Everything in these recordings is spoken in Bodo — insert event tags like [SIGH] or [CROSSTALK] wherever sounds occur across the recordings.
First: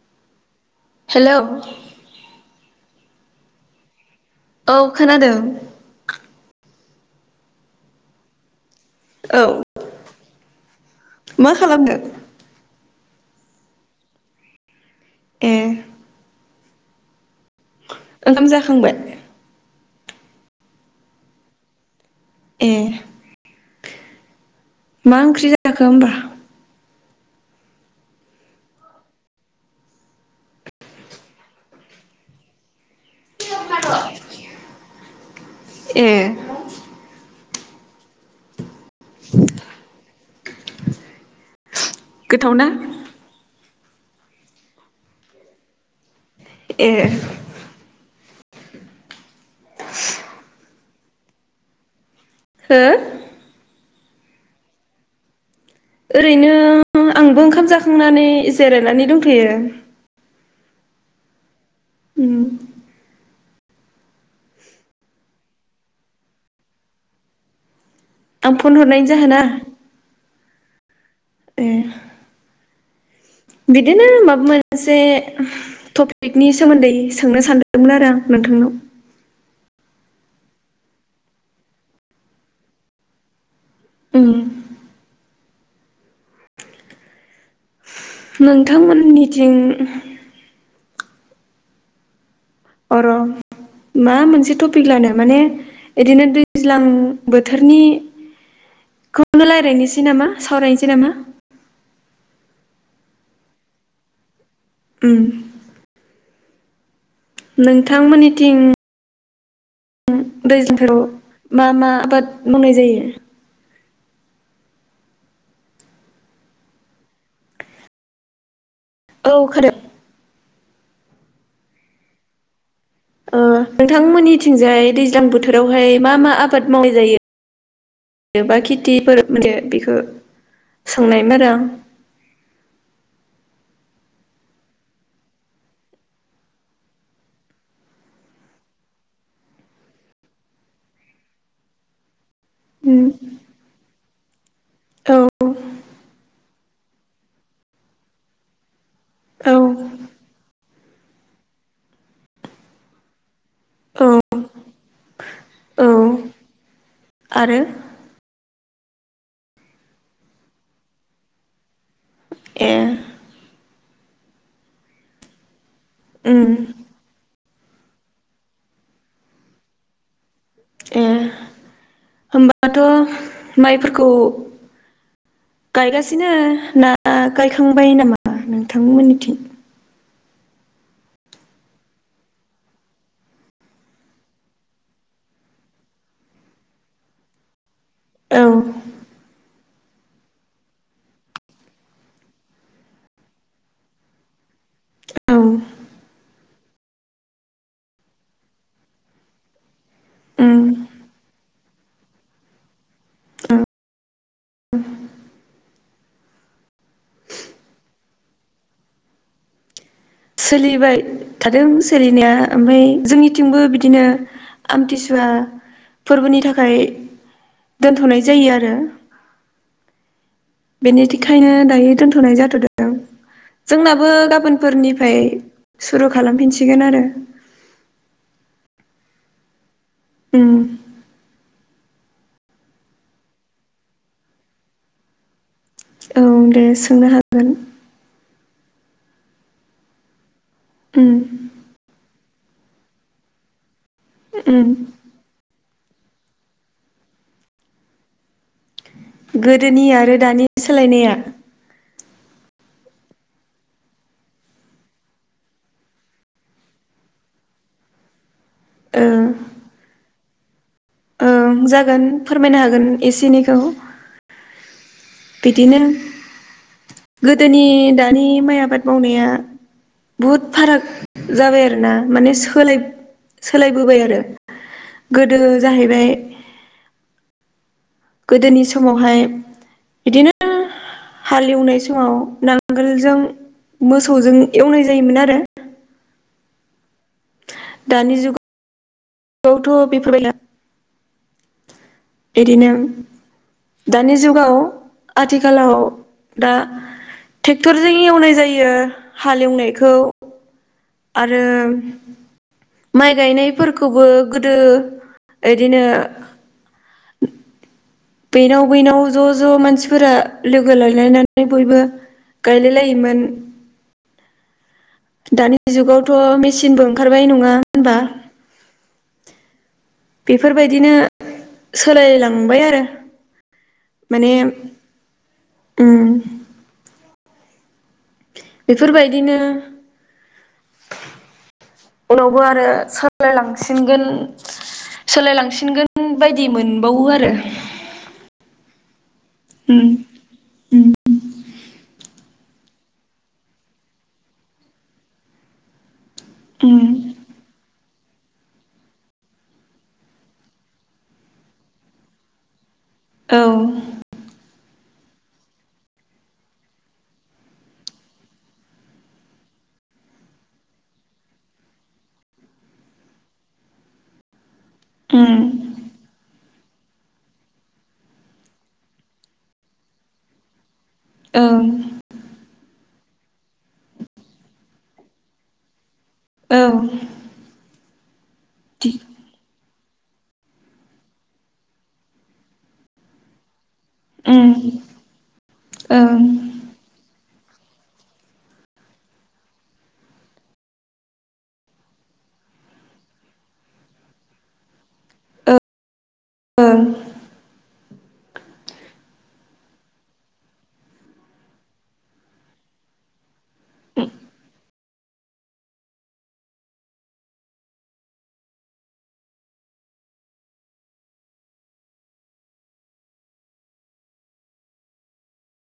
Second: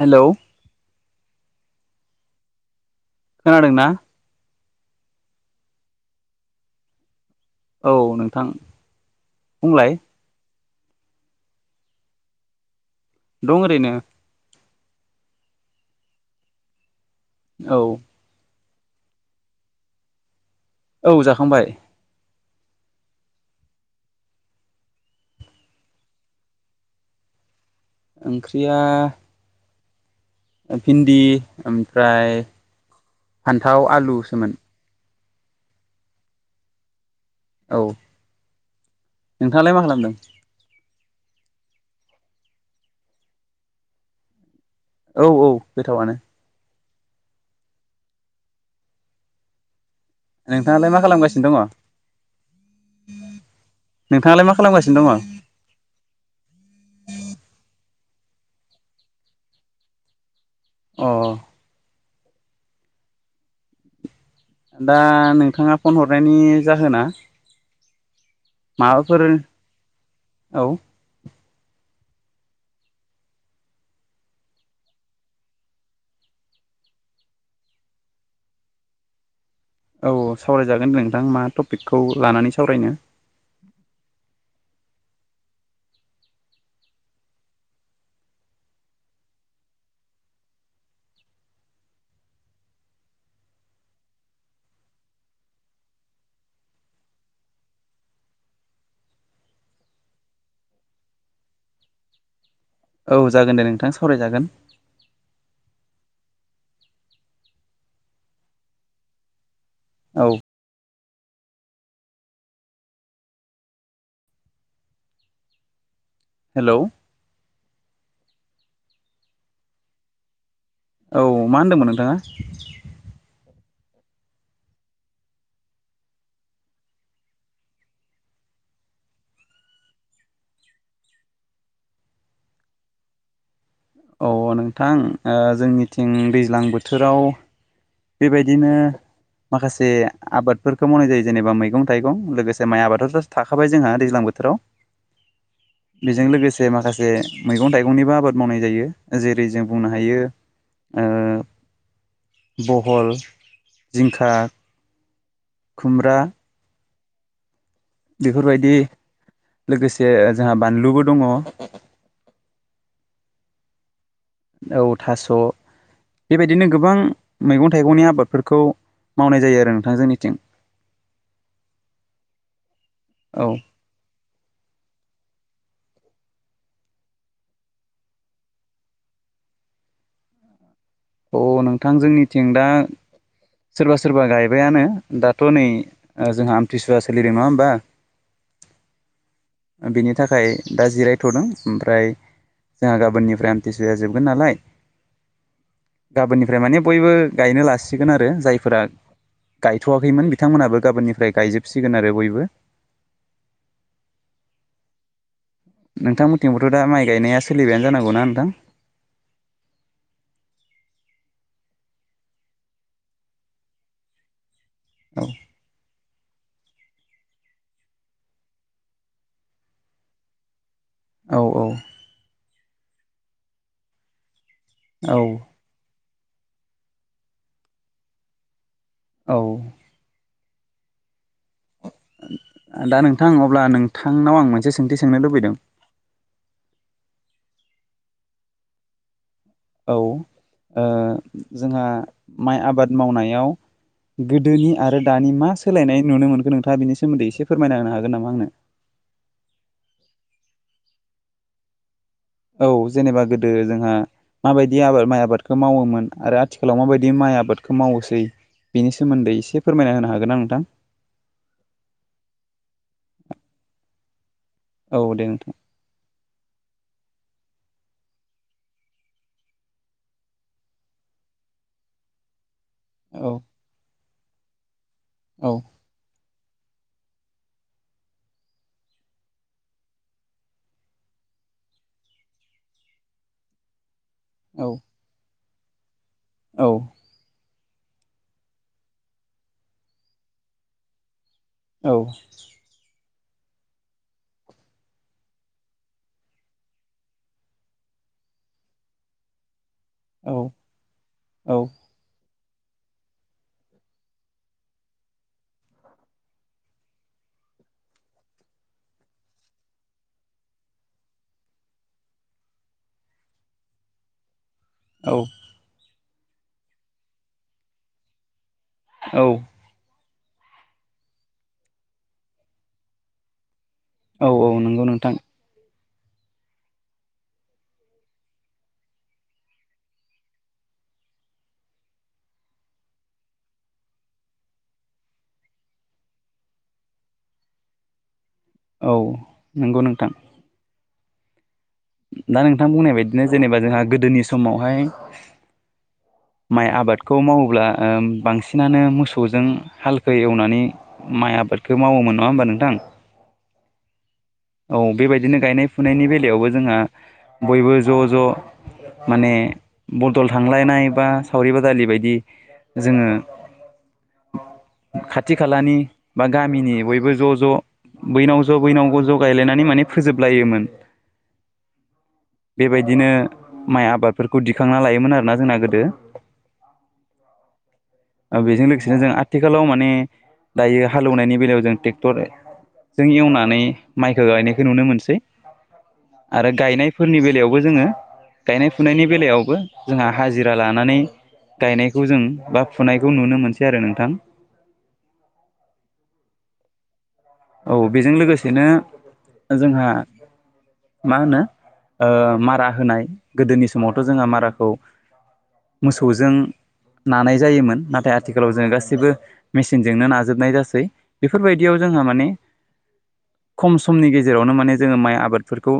हेलौ हेलौ खोनादों ना औ खोनादों औ नोंथां औ बुंलाय मा खालामनो दं ओरैनो ए औ ओंखाम जाखांबाय औ जाखांबाय ए मा ओंख्रि जाखो होमबा ओंख्रिया भिन्दि ओमफ्राय फान्थाव आलुसोमोन ए औ नोंथाङालाय मा खालामदों गोथावना औ औ गोथावानो ए नोंथाङालाय मा खालामगासिनो दङ हो नोंथाङालाय मा खालामगासिनो दङ ओरैनो आंबो ओंखाम जाखांनानै जिरायनानै दंथ'यो अ उम दा नोंथाङा फन हरनायनि जाहोना आं फन हरनायनि माबाफोर जाहोना औ ए बिदिनो माबा मोनसे टपिकनि सोमोन्दै सोंनो सानदोंमोन आरो आं नोंथांनाव औ सावरायजागोन दे नोंथां मा टपिकखौ लानानै सावरायनो ओं नोंथांमोननिथिं अर'न मा मोनसे टपिक लानो माने इदिनो दैज्लां बोथोरनि खौनो रायज्लायनोसै नामा सावरायनोसै नामा औ जागोन दे नोंथां सावरायजागोन ओम नोंथांमोननिथिं औ दैज्लां बोथोराव मा मा आबाद मावनाय जायो हेल' औ खोनादों औ मा होन्दोंमोन नोंथाङा ओ नोंथांमोननिथिंजाय दैज्लां बोथोरावहाय मा मा आबाद मावनाय जायो जेन'बा खेथिफोर माने बेखौ सोंनायमोन आरो आं अ नोंथां जोंनिथिं दैज्लां बोथोराव बेबायदिनो माखासे आबादफोरखौ मावनाय जायो जेनेबा मैगं थाइगं लोगोसे माइ आबादाथ' थाखाबाय जोंहा दैज्लां बोथोराव आरो आं उम औ बेजों लो गोसे माखासे मैगं थाइगंनिबो आबाद मावनाय जायो जेरै औ जों बुंनो हायो ओ बहल औ जिंखा औ खुमब्रा आरो बेफोरबायदि लोगोसे ओ जोंहा बानलुबो दङ ए औ थास' उम बेबायदिनो गोबां मैगं थाइगंनि आबादफोरखौ मावनाय जायो आरो नोंथां जोंनिथिं ए औ होमबाथ' माइफोरखौ गायगासिनो ना गायखांबाय नामा नोंथांमोननिथिं? अ' नोंथां जोंनिथिं दा सोरबा सोरबा गायबायानो दाथ' नै जोंहा आमथिसुवा सोलिदों नङा होमबा? औ बिनि थाखाय दा जिरायथ'दों ओमफ्राय जोंहा गाबोननिफ्राय आमथिसुआ जोबगोन नालाय औ गाबोननिफ्राय माने बयबो गायनो लासिगोन आरो जायफोरा गायथ'वाखैमोन उम बिथांमोनाबो गाबोननिफ्राय गायजोबसिगोन आरो बयबो औ नोंथांमोनथिंबावथ' दा माइ गायनाया सोलिबायानो जानांगौ ना नोंथां? सोलिबाय थादों सोलिनाया ओमफ्राय जोंनिथिंबो बिदिनो औ आमथिसुवा फोरबोनि थाखाय दोनथ'नाय जायो आरो औ बेनिखायनो दायो दोनथ'नाय जाथ'दों जोंनाबो औ गाबोनफोरनिफ्राय सुरु खालामफिनसिगोन आरो औ उम दा नोंथां अब्ला नोंथांनाव आं मोनसे सोंथि सोंनो लुबैदों औ दे सोंनो हागोन औ उम जोंहा माइ आबाद मावनायाव उम गोदोनि आरो दानि मा सोलायनाय नुनो मोनखो नोंथाङा बिनि सोमोन्दै एसे फोरमायना होनो हागोन नामा आंनो? गोदोनि आरो दानि सोलायनाया? औ जेनेबा गोदो जोंहा माबायदि आबाद माइ आबादखौ मावोमोन आरो आथिखालाव माबायदि माइ आबादखौ मावोसै बिनि ओ सोमोन्दै एसे फोरमायना होनो हागोन ना नोंथां? ओं जागोन फोरमायनो हागोन एसे एनैखौ औ दे नोंथां बिदिनो गोदोनि दानि माइ आबाद मावनाया बुहुत फाराग जाबाय आरो ना माने सो सोलाय औ सोलायबोबाय आरो गोदो औ जाहैबाय गोदोनि समावहाय बिदिनो हाल एवनाय समाव नांगोलजों मोसौजों औ एवनाय जायोमोन आरो औ दानि जुगा आवथ' बेफोरबा औ बेनो दानि जुगाव आथिखालाव दा ट्रेक्टरजों एवनाय जायो हाल एवनायखौ औ आरो माइ गायनायफोरखौबो गोदो इदिनो [UNINTELLIGIBLE] बेनाव बैनाव ज' ज' मानसिफोरा लोगो लायलायनानै बयबो गायलायलायोमोन औ दानि जुगावथ' मेचिनबो ओंखारबाय नङा होनबा? औ बेफोरबायदिनो सोलायलांबाय आरो औ माने औ नंगौ नोंथां उम बेफोरबायदिनो उनावबो आरो साफ्लायलांसिनगोन सोलायलांसिनगोन बायदि मोनबावो आरो औ नोंगौ उम नोंथां उम दा नोंथां बुंनाय बायदिनो जेनेबा जोंहा गोदोनि समावहाय माइ उम आबादखौ मावोब्ला ओम बांसिनानो मोसौजों हालखो एवनानै माइ आबादखौ मावोमोन नङा होनोमबा नोंथां। औ औ बेबायदिनो गायनाय फुनायनि बेलायावबो जोंहा बयबो ज' ज' माने बदल थांलायनाय बा सावरि बादालि बायदि जोङो खाथि उम खालानि बा गामिनि बयबो ज' ज' बैनाव ज' बैनाव ज' ज' गायलायनानै माने फोजोबलायोमोन। औ बेबायदिनो माइ आबादफोरखौ दिखांना लायोमोन आरोना जोंना गोदो। औ बेजों दि लोगोसेनो जों आ आथिखालाव माने दायो हालेवनायनि बेलायाव जों ट्रेक्टरजों एवनानै माइखौ उम गायनायखौ नुनो मोनसै। ओं आरो गायनायफोरनि बेलायावबो जोङो गायनाय फुनायनि बेलायावबो जोंहा हाजिरा लानानै गायनायखौ जों बा फुनायखौ नुनो मोनसै आरो नोंथां। ओं औ बेजों लोगोसेनो जोंहा मा होनो ओ मारा होनाय गोदोनि समावथ' जोंहा माराखौ मोसौजों नानाय जायोमोन नाथाय आथिखालाव जोङ गासैबो मेसिनजोंनो नाजोबनाय जासै बेफोरबायदियाव जोंहा माने खम समनि गेजेरावनो माने जोङो माइ आबादफोरखौ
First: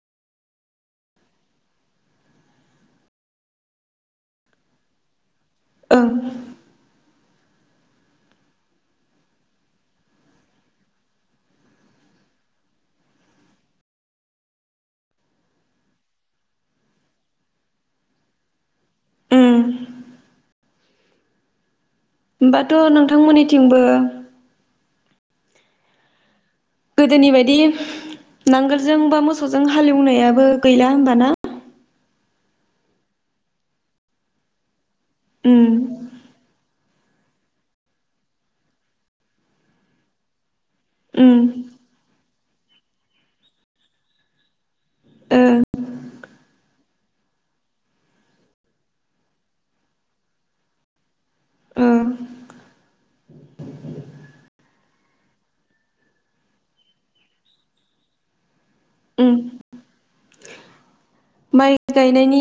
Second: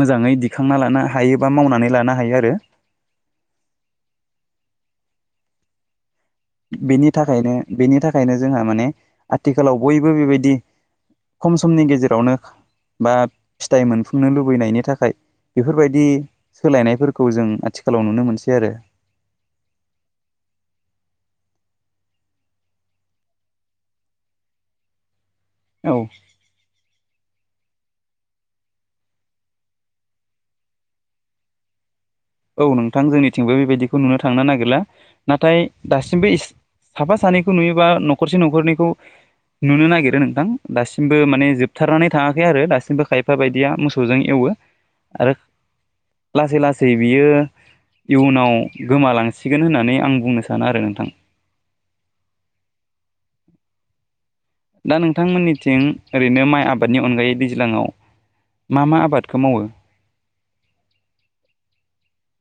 मोजाङै दिखांना लानो हायो बा मावनानै लानो हायो आरो ओं बेनि थाखायनो बेनि थाखायनो जोंहा माने आथिखालाव बयबो बेबायदि खम समनि गेजेरावनो बा फिथाइ मोनफुनो लुबैनायनि थाखाय बेफोरबायदि सोलायनायफोरखौ जों आथिखालाव नुनो मोनसै आरो उम होमबाथ' नोंथांमोननिथिंबो औ गोदोनि बायदि नांगोलजों बा मोसौजों हालेवनायाबो गैला होनबा ना। औ नोंथां जोंनिथिंबो बेबायदिखौ नुनो थांनो नागिरला नाथाय उम दासिमबो इ साफा सानैखौ नुयोबा न'खरसे न'खरनैखौ नुनो नागिरो नोंथां। दासिमबो उम माने जोबथारनानै थाङाखै आरो दासिमबो खायफा फाबायदिया मोसौजों एवो आरो ओ लासै लासै बियो इयुनाव गोमालांसिगोन होननानै आं बुंनो सानो आरो नोंथां। ओ दा नोंथांमोननिथिं ओरैनो माइ आबादनि अनगायै दैज्लाङाव मा मा उम आबादखौ मावो? माइ गायनायनि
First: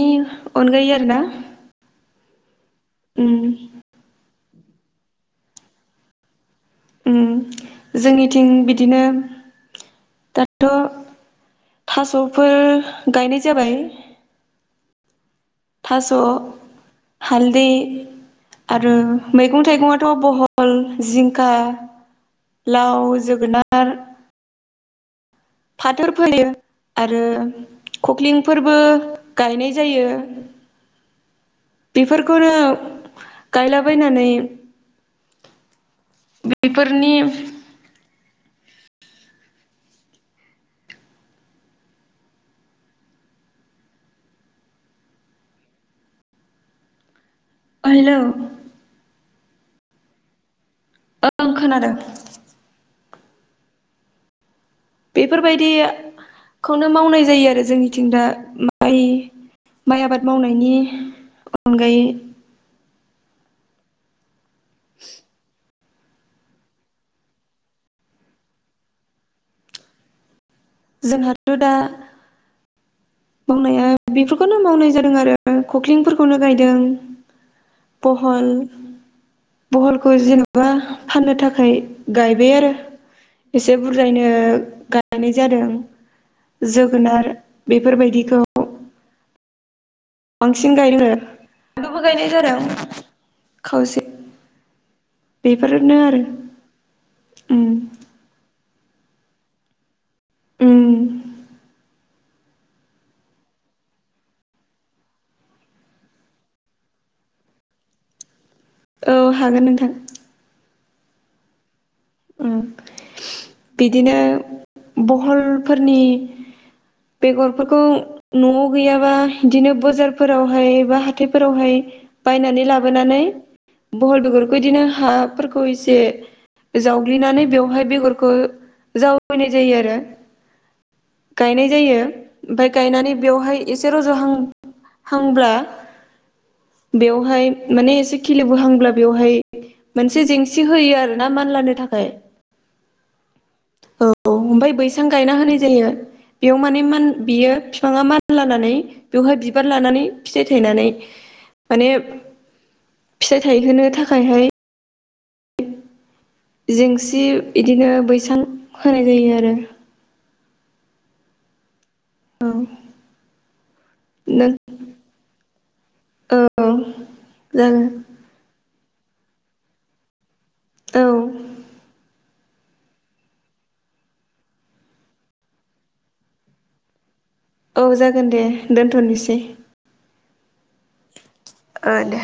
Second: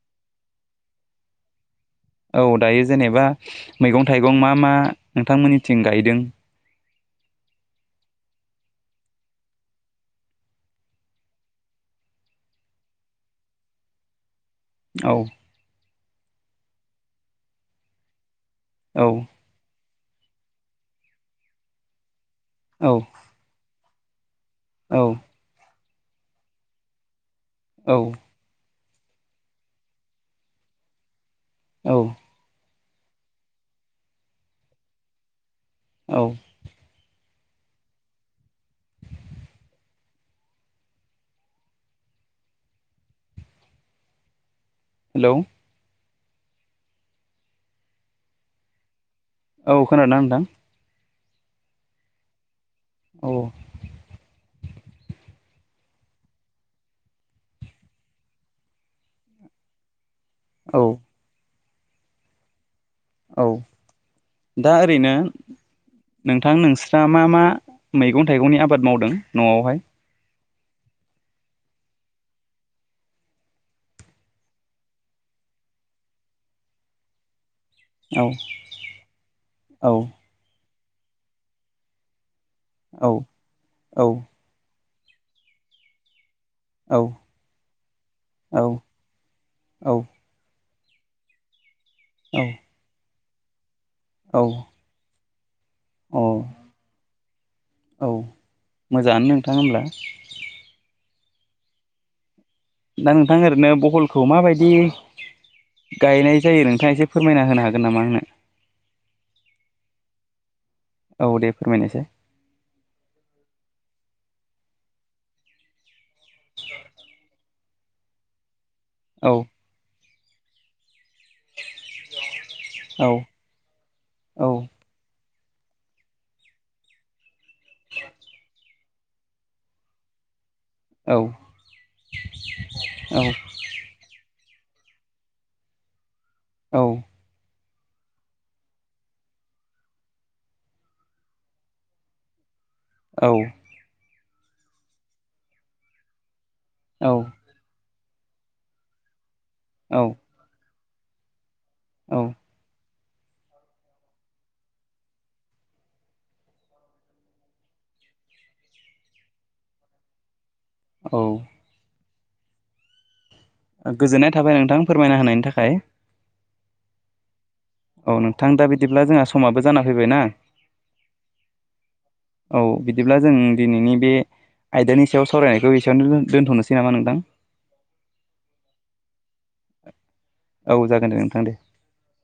अनगायै आरो ना। औ दायो जेनेबा मैगं थाइगं मा मा नोंथांमोननिथिं गायदों। उम जोंनिथिं बिदिनो दाथ' थास'फोर गायनाय जाबाय। औ। थास' हालदै आरो औ बे मैगं थाइगङाथ' बहल, जिंखा, औ लाव, जोगोनार आ औ फाथोर फोयो आरो औ खखलिंफोरबो गायनाय जायो। औ बेफोरखौनो गायलाबायनानै औ बेफोरनि हेलौ। ओ हेलौ। औ खोनादोंना नोंथां? ओं खोनादों। औ। [INAUDIBLE] बेफोरबायदिखौनो मावनाय जायो आरो जोंनिथिं दा माइ माइ आबाद मावनायनि औ अनगायै। औ [INAUDIBLE] दा ओरैनो नोंथां नोंस्रा मा मा मैगं थाइगंनि आबाद मावदों न'आवहाय? जोंहाथ' दा मावनाया बेफोरखौनो मावनाय जादों आरो खखलिंफोरखौनो गायदों। औ बहल औ बहलखौ जेनेबा फाननो थाखाय गायबाय आरो। औ एसे औ बुरजायनो गायनाय जादों औ जोगोनार बायदिखौ। औ औ। बांसिन गायलोङो आबो गायनाय जादों खावसे। औ। बेफोरनो आरो [INAUDIBLE] उम। औ मोजाङानो नोंथां होमब्ला। उम। दा नोंथां ओरैनो बहलखौ माबायदि गायनाय जायो नोंथाङा एसे फोरमायना होनो हागोन नामा आंनो? औ हागोन नोंथां। औ दे फोरमायनोसै। उम। बिदिनो बहलफोरनि बेगरफोरखौ न'आव गैयाबा औ बिदिनो बजारफोरावहाय बा हाथ हाथाइफोरावहाय बायनानै औ लाबोनानै बहल औ बेगरखौ इदिनो हाफोरखौ एसे जावग्लिनानै बेवहाय बेगरखौ जावैनाय जायो आरो। औ गायनाय जायो ओमफाय गायनानै औ बेवहाय एसे रज'हां हांब्ला औ बेवहाय माने एसे खिलिबोहांब्ला बेवहाय मोनसे जेंसि होयो आरोना मान लानो थाखाय। औ। औ ओमफफ्राय बैसां गायना होनाय जायो। बेयाव माने म औ बियो बिफाङा मान लानानै बेवहाय बिबार लानानै फिथाइ थायनानै माने औ। फिथाइ थायहोनो थाखायहाय जेंसि बिदिनो बैसां होनाय जायो आरो। औ। औ गोजोननाय नों थाबाय नोंथां फोरमायना होनायनि थाखाय औ जागोन औ नोंथां दा बिदिब्ला जोंहा समाबो जाना फैबाय ना औ। औ बिदिब्ला जों दिनैनि बे आयदानि सायाव सावरायनायखौ एसेयावनो दोनथ'नोसै नामा नोंथां? औ जागोन दे दोनथ'नोसै। औ जागोन दे नोंथां दे ओ दे